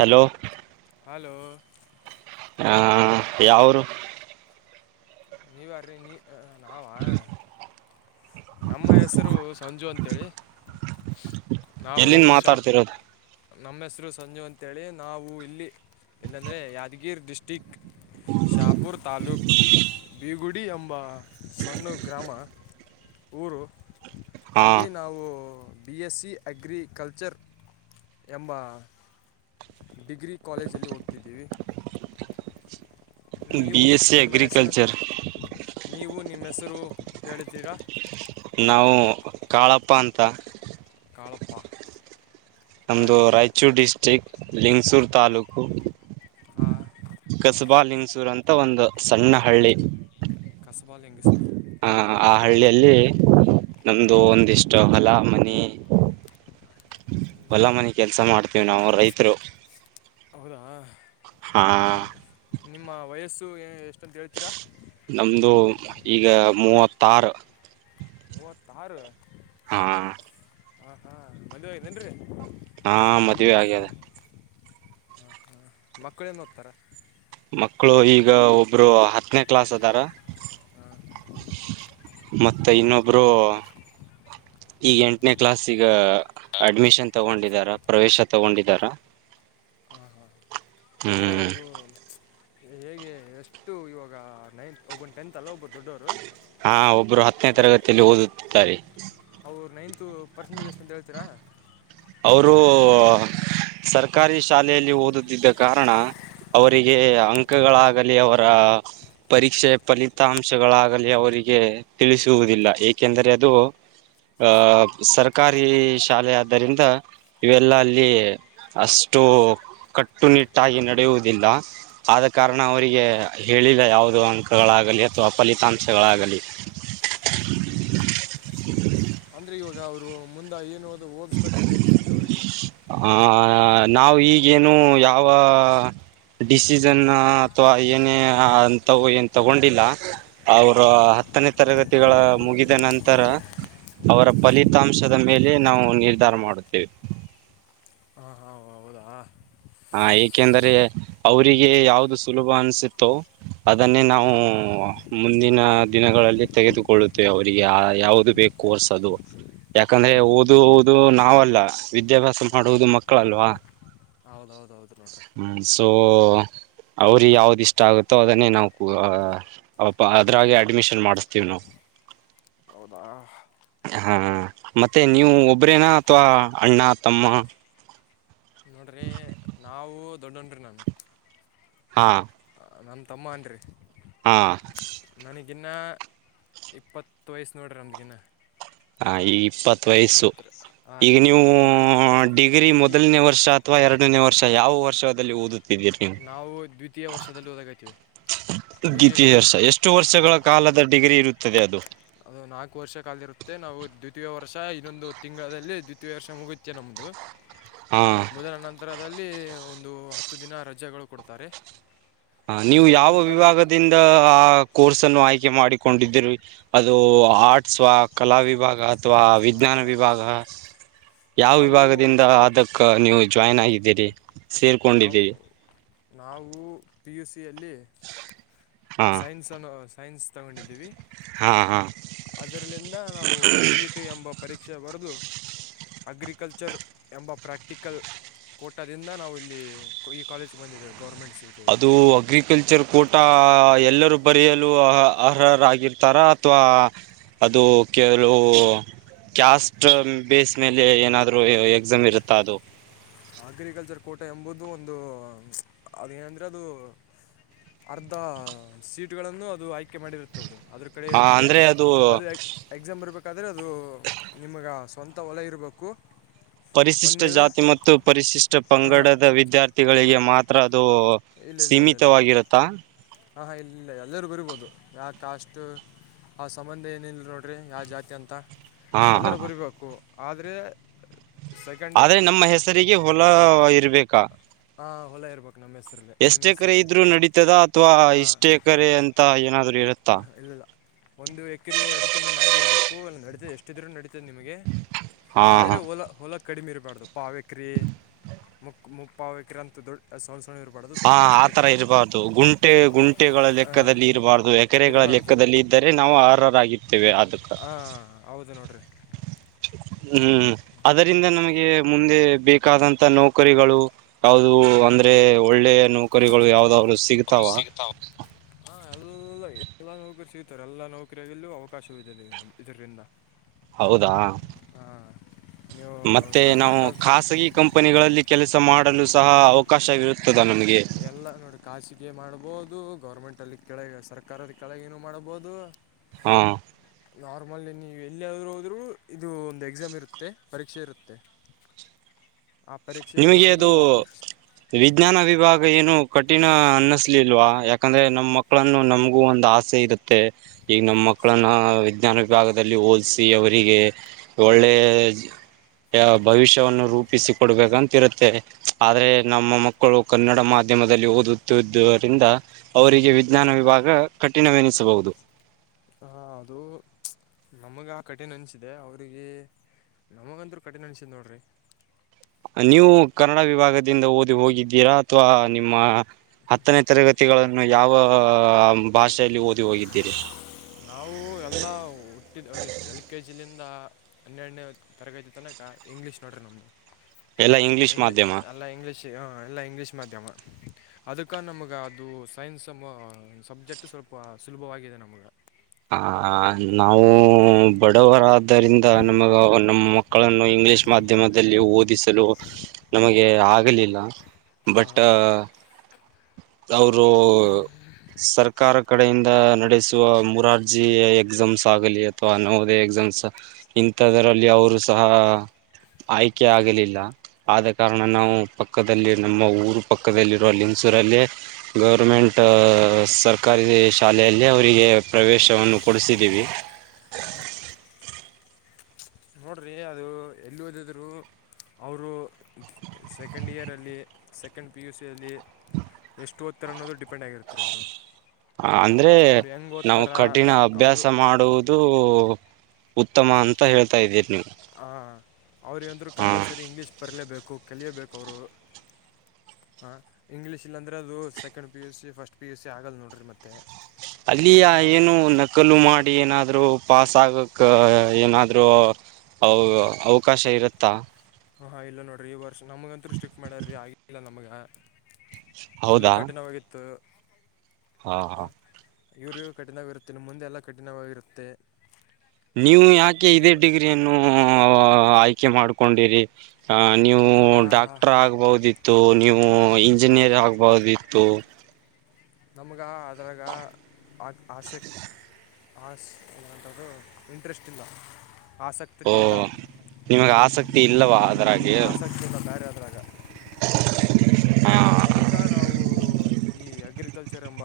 Hello hello ಹಾ ಯಾವ್ ಊರು? ನೀವ್ ಯಾರ್ರಿ, ನೀ ಆ ನಾವ? ನಮ್ಮ ಹೆಸರು ಸಂಜು ಅಂತ ಹೇಳಿ... ನಾವು ಎಲ್ಲಿಂದ ಶಾ. ಮಾತಾಡ್ತಿರೋದು ನಮ್ಮ ಹೆಸರು ಸಂಜು ಅಂತೇಳಿ ನಾವು ಇಲ್ಲಿ ಇಲ್ಲಂದರೆ ಯಾದಗಿರಿ ಡಿಸ್ಟಿಕ್. ಶಾಪುರ್ ತಾಲೂಕ ಬೀಗುಡಿ ಎಂಬ ಸಣ್ಣ ಗ್ರಾಮ. ಊರು ಹಾ ಅಲ್ಲಿ ನಾವು. ಬಿ ಎಸ್ ಸಿ ಅಗ್ರಿಕಲ್ಚರ್ ಎಂಬ. ಡಿಗ್ರಿ ಕಾಲೇಜಲ್ಲಿ ಓದ್ತಿದೀವಿ. ಬಿ ನೀವು ಎಸ್ ಸಿ ನಿಮ್ಮ ಹೆಸರು ಅಗ್ರಿಕಲ್ಚರ್ ನೀವು ನಿಮ್ಮ ಹೆಸರು ಹೇಳುತೀರಾ. ನಾವು ಕಾಳಪ್ಪ ಅಂತ. ಕಾಳಪ್ಪ ಹಾಂ ನಮ್ಮದು ರೀ ರಾಯಚೂರು ಡಿಸ್ಟ್ರಿಕ್ ಲಿಂಗಸೂರು ತಾಲೂಕು. ಹಾ ಕಸಬಾಲಿಂಗಸೂರು ಅಂತ ಒಂದು ಸಣ್ಣ ಹಳ್ಳಿ. ಕಸಬಾಲಿಂಗೇಶ್ವರು. ಹಾ ಆ ಹಳ್ಳಿಯಲ್ಲಿ ನಮ್ದು ಒಂದಿಷ್ಟು ಹೊಲ ಮನಿ. ಹೊಲ ಮನಿ ಕೆಲಸ ಮಾಡ್ತೀವಿ ನಾವು ರೈತರು. ಹೌದಾ ಹಾ ನಿಮ್ಮ ವಯಸ್ಸು ಎಷ್ಟಂತ ಹೇಳ್ತೀರಾ. ನಮ್ದು ಈಗ ಮೂವತ್ತಾರ. ಮೂವತ್ತಾರ ಹಾ ಹಾ ಹಾ ಮದುವ್ಯಾಗೇತೇನ್ರಿ ಹಾ ಮದುವ್ಯಾಗದ. ಹಾ ಹಾ ಮಕ್ಕಳೇನ ಓದ್ತಾರ? ಮಕ್ಕಳು ಈಗ ಒಬ್ರು ಹತ್ತನೇ ಕ್ಲಾಸ್ ಅದಾರ. ಹ ಮತ್ತೆ ಇನ್ನೊಬ್ರು ಈಗ ಎಂಟನೇ ಕ್ಲಾಸಿಗ ಈಗ ಅಡ್ಮಿಷನ್ ತಗೊಂಡಿದಾರ ಪ್ರವೇಶ ತಗೊಂಡಿದಾರ ಹಾಂ ಹಾಂ ಅಂದರೆ ಹ್ಮ್ ಅವರು. ಹೇಗೆ ಎಷ್ಟು ಇವಾಗ ನೈನ್ತ್ ಒಬ್ಬೊನು ಟೆಂತ್ ಅಲ್ಲ ಒಬ್ಬರು ದೊಡ್ಡವರು. ಹಾ ಒಬ್ಬರು ಹತ್ತನೇ ತರಗತಿಯಲ್ಲಿ ಓದುತ್ತಿದ್ದಾರೆ. ಅವರ ನೈನ್ತೂ ಪರ್ಸೆಂಟೇಜ್ ಅಷ್ಟು ಅಂತ ಹೇಳ್ತೀರಾ. ಅವರು..... ಸರ್ಕಾರಿ ಶಾ. ಲೆಯಲ್ಲಿ ಓದುತ್ತಿದ್ದ ಕಾರಣ ಅವರಿಗೆ ಅಂಕಗಳಾಗಲಿ ಅವರ....... ಪರೀಕ್ಷೆಯ ಫಲಿತಾಂಶಗಳಾಗಲಿ ಅವರಿಗೆ ತಿಳಿಸುವುದಿಲ್ಲ ಏಕೆಂದರೆ ಅದು, ಆ... ಸರ್ಕಾರಿ ಶಾಲೆ ಆದ್ದರಿಂದ ಇವೆಲ್ಲ ಅಲ್ಲಿ. ಅಷ್ಟು ಕಟ್ಟುನಿಟ್ಟಾಗಿ ನಡೆಯುವುದಿಲ್ಲ. ಆದ ಕಾರಣ ಅವರಿಗೆ ಹೇಳಿಲ್ಲ ಯಾವುದು ಅಂಕಗಳಾಗಲಿ ಅಥವಾ ಫಲಿತಾಂಶಗಳಾಗಲಿ. ಹ್ಮ ಹ್ಮ್ ಅಂದ್ರೆ ಇವಾಗ ಅವ್ರು ಮುಂದ ಏನು ಓದು ಓದಸ್ಬೇಕಂತ ಐತ್ರಿ ನಿಮ್ಗೆ ಅವ್ರಿಗೆ. ಆ ನಾವ ಈಗೇನು ಯಾವ ಡಿಸಿಜನ್ ಅಥವಾ. ನಿನ್ನೆ ಹಂತಾವು ಏನ್ ತೊಗೊಂಡಿಲ್ಲ. ಅವ್ರ ಹತ್ತನೇ ತರಗತಿಗಳ ಮುಗಿದ ನಂತರ. ಅವರ ಫಲಿತಾಂಶದ ಮೇಲೆ ನಾವು ನಿರ್ಧಾರ ಮಾಡುತ್ತೇವೆ. ಹಾ ಹಾ ಹೌದಾ. ಹಾ ಏಕೆಂದರೆ ಅವರಿಗೆ ಹಾಂ ಯಾವ್ದು ಸುಲಭ ಅನ್ಸತ್ತೋ ಅದನ್ನೇ ನಾವು ಮುಂದಿನ ದಿನಗಳಲ್ಲಿ ತೆಗೆದುಕೊಳ್ಳುತ್ತೇವೆ ಅವರಿಗೆ ಯಾವುದು ಬೇಕು ಕೋರ್ಸ್ ಅದು ಯಾಕಂದ್ರೆ ಓದುವುದು ನಾವಲ್ಲ ವಿದ್ಯಾಭ್ಯಾಸ ಮಾಡುವುದು ಮಕ್ಕಳಲ್ವಾ.. ಹೌದೌದ ನೋಡ್ರಿ ಹು ಸೊ ಅವ್ರಿಗೆ ಯಾವ್ದು ಇಷ್ಟ ಆಗುತ್ತೋ ಅದನ್ನೇ ನಾವು ಕೂ ಪಾ ಅದ್ರಾಗೆ ಅಡ್ಮಿಷನ್ ಮಾಡಿಸ್ತೀವಿ ನಾವು ಹೌದಾ ಹಾ ಮತ್ತೆ ನೀವು ಒಬ್ರೇನಾ ಅಥವಾ ಅಣ್ಣಾ ತಮ್ಮಾ ನೋಡ್ರಿ [inaudible] ನಾವು ದೊಡ್ಡಣ ನಾನು ಹಾ ನಮ್ಮ ತಮ್ಮ ಅನ್ರಿ ಹಾ ನನಗಿನ್ನ ಇಪ್ಪತ್ತ ವಯಸ್ಸ ನೋಡ್ರಿ ನನಗಿನ್ನ ಹಾ ಈ ಇಪ್ಪತ್ ವಯಸ್ಸು ಹತ್ತಿರ ಹಾಂ ರೀ ಈಗ ನೀವು ನಾನು ದ್ವಿ- ಡಿಗ್ರಿ ದ್ವಿತೀಯ ಮೊದಲನೇ ವರ್ಷಾ ಅಥವಾ ಎರಡನೇ ವರ್ಷ ಯಾವ ವರ್ಷದಲ್ಲಿ ಓದು ನಾವು ದ್ವಿತೀಯ ವರ್ಷದಲ್ಲಿ ಓದಗಾಯತೀವಿ ದ್ವಿತೀಯ ವರ್ಷ ಎಷ್ಟು ವರ್ಷಗಳ ಕಾಲದ ಡಿಗ್ರಿ ಇರುತ್ತದೆ ಅದು ಅದು ನಾಲ್ಕು ವರ್ಷ ಕಾಲದ ಇರುತ್ತೆ ನಾವು ದ್ವಿತೀಯ ವರ್ಷ ಇನ್ನೊಂದು ತಿಂಗಳದಲ್ಲಿ ದ್ವಿತೀಯ ವರ್ಷ ಮುಗುತ್ತೆ ನಮ್ದು [inaudible] ಹಾ ಮೊದಲ ನಂತರದಲ್ಲಿ ಒಂದು ಹತ್ತು ದಿನ ರಜೆಗಳು ಕೊಡ್ತಾರೆ ನೀವು ರಜೆ ಯಾವ ನಂತರ ವಿಭಾಗ ರಿಂದ ಆ ಕೋರ್ಸ್ ಅನ್ನು ಆಯ್ಕೆ ಮಾಡಿಕೊಂಡಿದಿರವಿ ಅದು ಆ ಸ್ವಾ ಕಲಾ ವಿಭಾಗ ಅಥವಾ ಅಲ್ಲ ವಿಜ್ಞಾನ ವಿಭಾಗ ಯಾವ ನಾವು ವಿಭಾಗದಿಂದ ಅದಕ್ಕೆ ನೀವು ಜಾಯ್ನ್ ಆಗಿದ್ದೀರಿ ನಾವು ಸೇರ್ಕೊಂಡಿದ್ದೀರಿ ನಾವು ಪಿ ಯು ಸಿಯಲ್ಲಿ ಹಾ ಸೈನ್ಸನ್ನು ಸೈನ್ಸ್ ತಗೊಂಡಿದ್ದೀವಿ ಹಾ ಹಾ ಅದರಲಿಂದ್ರ ನಾವು ಸಿಇ ಟಿ ಎಂಬ ಪರೀಕ್ಷೆ ಬರೆದು ಅಗ್ರಿಕಲ್ಚರ್ ಎಂಬ ಪ್ರಾಕ್ಟಿಕಲ್ ಕೊಟ್ಟದಿಂದ ನಾವು ಇಲ್ಲಿ ಈ ಕಾಲೇಜ್ ಗೆ ಬಂದೀವಿ ಗೌರ್ಮೆಂಟ್ ಸೀಟ್ ಅದು ಅಗ್ರಿಕಲ್ಚರ್ ಕೂಟಾ ಎಲ್ಲರೂ ಬರೆಯಲು ಅ ಅರ್ಹರಾಗಿರ್ತಾರ ಅಥವಾ ಅದು ಕೆಲವು ಕ್ಯಾಸ್ಟ್ ಬೇಸ್ ಮೇಲೆ ಏನಾದ್ರು ಎಕ್ಸಾಮ್ ಇರುತ್ತಾ ಅದು ಅಗ್ರಿಕಲ್ಚರ್ ಕೋಟೆ ಎಂಬುದು ಒಂದು ಅದೇನಂದ್ರೆ ಅದು ಅರ್ಧ ಸೀಟ್ಗಳನ್ನು ಅದು ಆಯ್ಕೆ ಮಾಡಿರುತ್ತದೇ ಅದರ ಕಡೆ ಹ ಇರುತ್ತೆ ಅಂದ್ರೆ ಅದು ಎಕ್ಸಾಮ್ ಬರಬೇಕಾದ್ರೆ ಅದು ನಿಮಗೆ ಸ್ವಂತ ಹೊಲಾ ಇರಬೇಕು ಪರಿಶಿಷ್ಟ ಒಂದನೇದು ಜಾತಿ ಮತ್ತು ಪರಿಶಿಷ್ಟ ಹಾಂ ಪಂಗಡದ ವಿದ್ಯಾರ್ಥಿಗಳಿಗೆ ಮಾತ್ರ ಅದು ಸೀಮಿತವಾಗಿರತ್ತಾ ಹಾ ಹ ಇಲ್ಲ ಎಲ್ಲರೂ ಬರಿಬೋದು ಯಾವ ಕಾಸ್ಟ್ ಆ ಸಂಬಂಧ ಏನಿಲ್ರಿ ನೋಡ್ರಿ ಯಾವ ಜಾತಿ ಅಂತಾ ಹಾ ಹಾ ಎಲ್ಲರೂ ಬರೀಬೇಕು ಆದರೆ ಸೆಕೆಂಡ್ ಆದ್ರೆ ನಮ್ಮ ಹೆಸರಿಗೆ ಹೊಲಾ ಇರ್ಬೇಕಾ ಹಾಂ ಹೊಲ ಇರ್ಬೇಕು ನಮ್ಮ ಹೆಸರಲ್ಲಿ ನಿಮ್ಮ ಎಷ್ಟ ಎಕರೆ ಹೆಸರಲ್ಲಿ ಇದ್ರು ನಡೀತದ ಅಥ್ವಾ ಇಷ್ಟ ಎಕರೆ ಅಂತ. ತಾ ಏನಾದರು ಇತ್ತೆ. ಹಾಂ ಇಲ್ಲಿಲ್ಲ ಒಂದು ಎಕರೆ ಅದಕ್ಕಿಂತಮ್ಮ ಮ್ಯಾಗಿ ಇರಬೇಕು ಅಲ್ಲಿ ನಡೀತದೆ ಎಷ್ಟಿದರೂ ನಡೀತದೆ ನಿಮಗೆ. ಹಾ ಆದ್ರೆ ಹೊಲ ಹೊಲ ಕಡಿಮೆ ಇರಬಾರ್ದು ಪಾವೇಕ್ರಿ. ಮುಕ್ ಮುಪ್ಪಾವ ಕಿಂತು ದೊಡ್ಡು. ಸೋಲ್ ಸುರ್ ಇರಬಾಡದ. ಹಾ ಆತರ ಇರಬಾರ್ದು ಗುಂಟೆ ಗುಂಟೆಗಳ ಹಾಂ ಲೆಕ್ಕದಲ್ಲಿ ಇರಬಾರ್ದು. ಕೆರೆಗಳ ಇರಬಾರ್ದು ಲೆಕ್ಕದಲ್ಲಿ ಇದ್ದರೆ ನಾವು ಆರ್ಹರ ಆಗತ್ತೇವೆ ಅದಕ್ಕ. ಹಾ ಹೌದು ನೋಡಿರಿ ಹ್ಮ್ ಅದರಿಂದ ನಮಗೆ ಮುಂದೆ ಬೇಕಾದಂತ ನೌಕರಿಗಳು. ಹೌದು ಅಂದ್ರೆ ಒಳ್ಳೆಯ ನೌಕರಿಗಳು ಯಾವ್ದ್ರು ಅವ್ನು ಸಿಗ್ತಾವ. [unintelligible] ಹಾ ಎಲ್ಲ ಎಲ್ಲಾ ನೌಕರಿ ಸಿಗತಾರೆ ಎಲ್ಲಾ ನೌಕರಿಯಲ್ಲೂ ಅವಕಾಶವದೆ ಇದರಿಂದ. ಹೌದಾ ಹಾ ನೀವು ಮತ್ತೆ ನಾವು ಗೌರ್ಮೆಂಟ್ ಖಾಸಗಿ. ಕಂಪನಿಗಳಲ್ಲಿ ಕೆಲಸ ಮಾಡಲು ಸಹ ಅವಕಾಶವಿರುತ್ತದ ನಮಗೆ. ಎಲ್ಲ ನೋಡಿ ಖಾಸಿಗೆ ಮಾಡ್ಬಹದು ಗೌರ್ಮೆಂಟ್ ಅಲ್ಲಿ ಕೆಳಗೆ ಸರ್ಕಾರದ ಕೆಳಗೇನು ಮಾಡಬಹುದು. ಹಾ ನಾರ್ಮಲ್ ನೀವು ಎಲ್ಲಿದ್ರುೂ ಹೋದ್ರು ಇದು ಒಂದು ಎಕ್ಸಾಮ್ ಇರುತ್ತೆ ಪರೀಕ್ಷೆ ಇರುತ್ತೆ. ಆ ಪರೀಕ್ಷೆ ಬ- ನಿಮಗೆ ಅದು ವಾಪಸ್ ವಿಜ್ಞಾನ ವಿಭಾಗ ಏನು ಕಠಿಣ ಅನ್ನಸ್ತ. ಇಲ್ವಾ ಯಾಕಂದ್ರೆ ನಮ್ಮ ಮಕಳುನ್ನು ನಮಗೂ ಒಂದ ಆಸೆ ಇರುತ್ತೆ. ಮತ್ತೆ ಈಗ ನಮ್ಮ ಮಕ್ಕಳನ್ನ ವಿಜ್ಞಾನ ವಿಭಾಗದಲ್ಲಿ ಓದಸಿ ಅವರಿಗೆ. ಒಳ್ಳೆಯ ಭವಿಷ್ಯವನ್ನು ರೂಪಿಸಿಕ ಕೊಡ್ಬೇಕು. ಗಂತರುತ್ತೆ ಆದ್ರೆ ನಮ್ಮ ಮಕ್ಕಳು ಕನ್ನಡ ಮಾಧ್ಯಮದಲ್ಲಿ ಓದುತ್ತಿದ್ದರಿಂದ. ಅವರಿಗೆ ವಿಜ್ಞಾನ ವಿಭಾಗ ಕಠಿಣವೆನಿಸಬಹುದು. ಹ ಅದು ನಮಗೆ ಆ ಕಠಿಣ ಅನ್ಸಿದೆ ಅವ್ರರಿಗೆ. ನಮಗಂದರು ಕಟಿನ್ ಅನಿಸ್ತ್ ನೋಡರಿ. ನೀವು ಕನ್ನಡ ವಿಭಾಗದಿಂದ ಓದಿ ಹೋಗಿದ್ದೀರಾ ಅಥವಾ ನಿಮ್ಮ. ಹತ್ತನೇ ತರಗತಿಗಳನ್ನು ಯಾವ ಭಾಷೆಯಲ್ಲಿ ಓದಿ ಹೋಗಿದ್ದೀರಿ. ನಾವು ಎಲ್ಲ ಹುಟ್ಟಿದ ಅ ಎಲ್ ಕೆ ಜಿಲಿಂದ. ಹನ್ನೆರಡನೇ ತರಗತಿ ತನಕ ಇಂಗ್ಲಿಷ್ ನೋಡ್ರಿ ನಮ್ದು ಎಲ್ಲ ಇಂಗ್ಲಿಷ್ ಇಂಗ್ಲಿ ಮಾಧ್ಯಮ ಅಲ್ಲ ಇಂಗ್ಲಿಷ್. ಹ ಎಲ್ಲಾ ಇಂಗ್ಲೀಷ್ ಮಾಧ್ಯಮ ಅದಕ್ಕ ನಮಗ ಅದು ಸೈನ್ಸ್ ಸಬ್ಜೆಕ್ಟ್ ಸ್ವಲ್ಪ ಸುಲಭವಾಗಿದೆ ನಮ್ಗೆ. ಆ ನಾವು ಬಡವರಾದ. ಇದರಿಂದ ನಮಗ ನಮ್ಮ ಮಕ್ಕಳನ್ನು ಇಂಗ್ಲಿಷ್ ಮಾಧ್ಯಮದಲ್ಲಿ ಓದಿಸಲು. ನಮಗೆ ಆಗಲಿಲ್ಲ ಬಟ್. ಅವರು.... ಸರ್ಕಾರಕ್ಕೆ ಕಡೆಯಿಂದ ನಡೆಸುವ ಮೂರಾರ್ಜಿ ಎಕ್ಸಾಮ್ಸ್ ಆಗಲಿ ಅಥವಾ ನವೋದೆಯೇ ಎಕ್ಸಾಮ್ಸ್. ಇಂಥದರಲ್ಲಿ ಅವರು ಸಹ. ಆಯ್ಕೆ ಆಗಲಿಲ್ಲ ಆದ ಕಾರಣ ನಾವು ಪಕ್ಕದಲ್ಲಿ ನಮ್ಮ ಊರು ಪಕ್ಕದಲ್ಲಿರೋಲ್ಲಿ. ಸೂರಲ್ಲಿ ಗೌರ್ಮೆಂಟ್.... ಸರ್ಕಾರಿ ಶಾಲೆಯಲ್ಲಿ ಅವರಿಗೆ ಪ್ರವೇಶವನ್ನು ಕೊಡಿಸಿದ್ದೀವಿ. ಹಓಹ ನೋಡ್ರಿ ಅದು ಎಲ್ಲಿ ಓದಿದ್ರೋ. ಅವರು ಸೆಕೆಂಡ್ ಇಯರಲ್ಲಿ ಸೆಕೆಂಡ್ ಪಿ ಯು ಸಿಯಲ್ಲಿ. ಎಷ್ಟು ಓದುತ್ತಿರ ಅನ್ನೋದು ಡಿಪೆಂಡ್ ಆಗಿರ್ತೀ ಅವರು. ಹ ಅಂದ್ರೆ ಅವ್ರು ಹೆಂಗೆ ನಾವು ಓದ್ತಾರ ಕಠಿಣ ಅಭ್ಯಾಸ ಅವರು ಮಾಡುವುದು. ಇದು ಉತ್ತಮ ಅಂತ ಹೇಳ್ತಾ ಇದ್ದೀರಿ ನೀವು. ಹಾ ಅವರು ಏನಾದ್ರು ಹಾಂ ಕಂಪಲ್ಸರಿ ಇಂಗ್ಲೀಷ್ ಬರಲೇಬೇಕು ಕಲಿಯೇಬೇಕು ಅವರು. ಹಾ ಇಂಗ್ಲೀಷ್ ಇಲ್ಲ ಅಂದ್ರೆ ಅದು second P U C first P U C ಆಗಲ್ಲ ನೋಡಿರಿ ಮತ್ತೆ. ಅಲ್ಲಿ ಹಾಂ ರೀ ಏನು. ಕಲ್ಲು ಮಾಡಿ ಏನಾದ್ರು ಪಸ್ ಆಗಕ್ ಏನಾದ್ರು. ಅವ ಅವಕಾಶ ಇರುತ್ತಾ. ಹ ಹಾ ಇಲ್ಲ ನೋಡ್ರಿ ಈ ವರ್ಷ ನಮಗಂತೂ ಸ್ಟಿಕ್ ಮಾಡಾರ್ರಿ ಆಗಿಲ್ಲ ನಮಗ. ಫುಲ್ಲು ಹೌದಾ ಕಠಿಣವಾಗಿತ್ತು ಹಾ. ಇವರಿಯೂ ಕಠಿಣವಾಗಿರುತ್ತೆ ಇನ್ನು ಮುಂದೆ ಎಲ್ಲ ಕಠಿಣವಾಗಿರುತ್ತೆ. ನೀವು ಯಾಕೆ ಇದೇ ನೀವು ಡಿಗ್ರಿಯನ್ನು ಆಯ್ಕೆ ಮಾಡ್ಕೊಂಡಿರಿ. ಆ ನೀವು ನಾವು ಯಾ ಡಾಕ್ಟರ್ ಆಗ್ಬಹುದಿತ್ತು ನೀವು ಇಂಜಿನಿಯರ್ ಆಗ್ಬಹುದಿತ್ತು. ನಮ್ಗೆ ಅದ್ರಾಗ ಆಸಕ್ತಿ. ಇಂಟ್ರೆಸ್ಟ್ ಇಲ್ಲ ಆಸಕ್ತಿ. ಓ ಇಲ್ಲ ನಿಮಗ್ ಆಸಕ್ತಿ ಇಲ್ಲವ್ವ. ಆಸಕ್ತಿ ಇಲ್ಲ ಆದ್ರಾಗ. ಅದಕ್ಕೆ ನಾವು ಈ ಅಗ್ರಿಕಲ್ಚರ್ ಎಂಬ.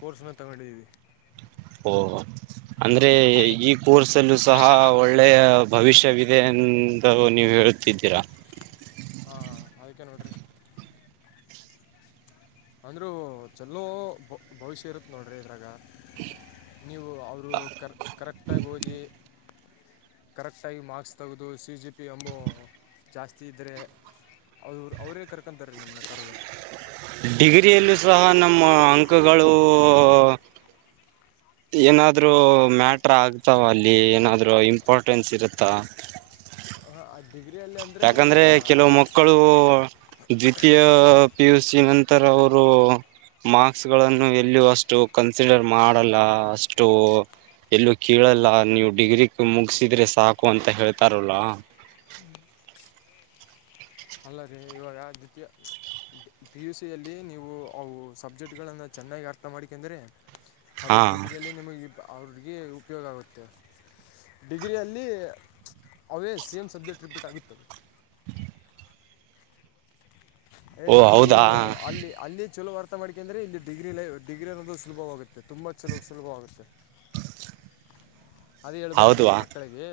ಕೋರ್ಸ್ನ ತಗೊಂಡಿದ್ದೀವಿ. ಅಂದ್ರೆ ಅಂದ್ರೆ ಈ ಕೋರ್ಸ್ಸನ್ನು ಕೂಡ ಒಳ್ಳೆಯ ಭವಿಷ್ಯವಿದೆ ಅಂತ ನೀವು ಹೇಳುತ್ತಿದ್ದೀರಾ. ಹಾ ಆಯ್ಕ ನೋಡ್ರಿ. ಅಂದ್ರೂ ಚಲೋ ಭವಿಷ್ಯ ಇರುತ್ತ ನೋಡ್ರಿ ಇದ್ರಾಗ. ನೀವು ಅವರು ಕರೆಕ್ಟಾಗಿ ಹೋಗಿ. ಕರೆಕ್ಟಾಗಿ ಮಾರ್ಕ್ಸ್ ತೆಗೆದು ಸಿ ಜಿ ಪಿ ಅಮ್ಮು ಜಾಸ್ತಿ ಇದ್ದ್ರರೆ. ಅ ಅವ್ರೇ ಕರ್ಕೊಂತಾರೀ ನಿಮನ್ನ ಕರೆದು. ಡಿಗ್ರಿಯಲ್ಲೂ ಸಹ ನಮ್ಮ ಅಂಕಗಳು. ಏನಾದ್ರು ಮ್ಯಾಟ್ರ ಆಗ್ತಾವ ಅಲ್ಲಿ ಏನಾದ್ರು ಇಂಪಾರ್ಟೆನ್ಸ್ ಇರುತ್ತ. ಹಾ ಡಿಗ್ರಿ ಅಲ್ಲಿ ಅಂತ. ಯಾಕಂದ್ರೆ ಕೆಲವು ಮಕ್ಕಳು ದ್ವಿತೀಯ. ಪಿ ಯು ಸಿ ನಂತರ ಅವರು. ಮಾರ್ಕ್ಸ್ಗಳನ್ನು ಎಲ್ಲಿಯೂ ಅಷ್ಟು ಕನ್ಸಿಡರ್ ಮಾಡಲ್ಲ ಅಷ್ಟು. ಎಲ್ಲೂ ಕೇಳಲ್ಲ ನೀವು ಡಿಗ್ರಿ ಮುಗಿಸಿದ್ರೆ ಸಾಕು ಅಂತ ಹೇಳ್ತಾರಲ್ಲ. ಹ್ಮ್ ಅಲ್ಲರೀ ಇವಾಗ ದ್ವಿತೀಯ. ಪಿ ಯು ಸಿಯಲ್ಲಿ ನೀವು ಅವು ಸಬ್ಜೆಕ್ಟ್ಗಳನ್ನು ಚೆನ್ನಾಗಿ ಅರ್ಥ ಮಾಡಿಕೊಂಡ್ರರೆ. ಅದು ಹಾ ಡಿಗ್ರಿಯಲ್ಲಿ ನಿಮಗೆ ಅವ್ರಿಗೆ ಉಪಯೋಗ ಆಗುತ್ತೆ. ಡಿಗ್ರಿಯಲ್ಲಿ ಅವೇ ಸೇಮ್ ಸಬ್ಜೆಕ್ಟ್ ರಿಪೀಟ್ ಆಗುತ್ತವೆ. ಓ ಅದು ಹೌದಾ ಅಲ್ಲಿ ಅಲ್ಲಿ ಚಲೋ. ಆರ್ಥ ಮಾಡಿಕಂದ್ರೆ ಅಂದ್ರೆ ಇಲ್ಲಿ ಡಿಗ್ರಿ ಲೈಫ್ ಡಿಗ್ರಿ ಅನ್ನೋದು ಸುಭವಾಗುತ್ತೆುಂಬ ತುಂಬಾ ಸುಲಭವಾಗುತ್ತೆ. ಅದ ಹೇಳ್ಬೇಕ್ರೀ ಹೌದವಾ ನಿಮ್ಮ ಮಕ್ಕಳಿಗೆ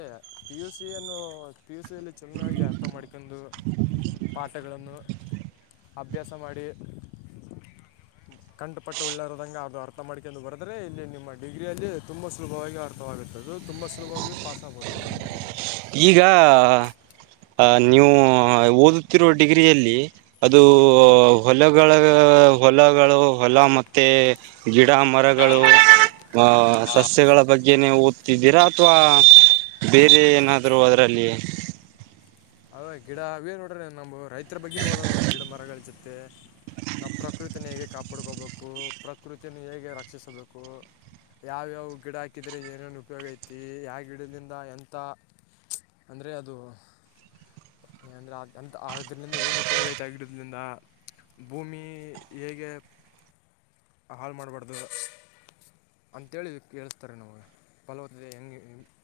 ಪಿ ಯು ಸಿಯನ್ನು. ಪಿ ಯು ಸಿ ಯನ್ನು ಚೆನ್ನಾಗಿ ಅರ್ಥ ಮಾಡ್ಕೊಂಡು ಪಾಠಗಳನ್ನು. ಅಭ್ಯಾಸ ಮಾಡಿ. ಕಂಡುಪಟ್ಟು ಒಳ್ಳೆರದಗೆ ಅದು ಅರ್ಥ ಮಾಡ್ಕೊಂಡು ಬರೆದ್ರೆ ಇಲ್ಲಿ ನಿಮ್ಮ ಡಿಗ್ರಿಯಲ್ಲಿ ತುಂಬಾ ಸುಲಭವಾಗಿ ಅರ್ಥ. ದಾನ ತುಂಬಿ ತುಂಬಾ ಸುಲಭವಾಗಿ ಪಾಸ್ ಆಗ್ಬೋದು. ಈಗ ಅಲ್ವಾ ಓದುತ್ತಿರೋ ಡಿಗ್ರಿಯಲ್ಲಿ. ಅದು ಹೊಲಗಳ ಹೊಲಗಳು ಹೊಲ ಮತ್ ಮತ್ತೆ ಗಿಡ ಮರಗಳು ಆ ಸಸ್ಯಗಳ ಬಗ್ಗೆ. ದಿನ ಓದ್ತಿದ್ದೀರಾ ಅಥವಾ ಬೇರೆ ಏನಾದ್ರು ಅವರಲ್ಲಿ. ಅವೇ ಗಿಡ ಅವೇ ನೋಡ್ರಿ ನಮ್ ರೈತರು ಬಗ್ಗೆ ಓದೋದು ಅವು ಗಿಡ ಮರಗಳ್ ಜೊತೆ. ನಾವು ಪ್ರಕೃತಿನೇ ಹೇಗೆ ಕಾಪಾಡ್ಕೋಬೇಕು ಪ್ರಕೃತಿನೇ ಹೇಗೆ ರಕ್ಷಿಸಬೇಕು. ಯಾವ್ಯಾವ ಗಿಡ ಹಾಕಿದ್ರೆ ಏನೇನು ಉಪಯೋಗ ಐತಿ ಆ ಗಿಡದಿಂದ ಎಂಥ ಅಂದ್ರೆ ಅದು. ಅಂದ್ರೆ ಆ ಅಂತ್ ಅದರಿಂದ ಏನು ಉಪಯೋಗ ಐತೆ ಆ ಗಿಡದಿಂದ. ಭೂಮಿ ಹೇಗೆ ಹಾಳು ಮಾಡಬಾರದು. ಅಂತೇಳಿ ಕೇಳಿಸತಾರೆ ನಮ ಫಲವತ್ನಿ ಹೆಂಗೆ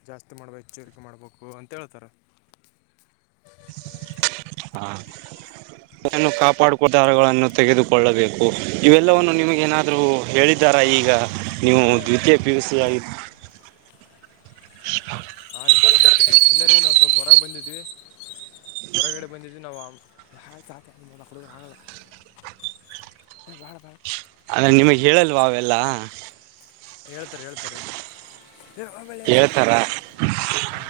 ಜಾಸ್ತಿ ಮಾಡ್ಬೇ ಹೆಚ್ಚರಿಕೆ ಮಾಡ್ಬೇಕು ಅಂತ ಹೇಳ್ತಾರ. [inaudible] ಹಾ ಏನು ಕಾಪಾಡ ಪುಟಹಾರಗಳನ್ನು ತೆಗೆದುಕೊಳ್ಳಬೇಕು ಇವೆಲ್ಲವನ್ನು ನಿಮಗೆ ನಾ ಇವು ಎಲ್ಜಾರು ಆಗಿ ಈಗ ನೀವು ದ್ವಿತೀಯ ಪಿಯುಸಿ ಗಾಗಿ ಹಾ ರೀ ಇಲ್ಲ ರೀ ನಾವು ಸ್ವಲ್ಪ ಹೊರಗ್ ಬಂದಿದ್ವಿ. ಹೊರಗಡೆ ಬಂದಿದ್ವಿ ಅವ್ವ ಹೇಹೆಂಗು [unintelligible] ಆಗಲ್ಲ ಹೇ ಬೇಡ ಬಾ. ಆಲ್ಲ ನಿಮಗ್ ಹೇಳಲ್ವ ಅವೆಲ್ಲಾ. ಹೇಳ್ತಾರೆ ಹೇಳ್ತಾರೆ ಹೇ ಆಮೇಲೆ ಸಾಧನೆ ಹೇಳ್ತಾರಾ ಮಾಡಿಕೊಂಡು ಹ.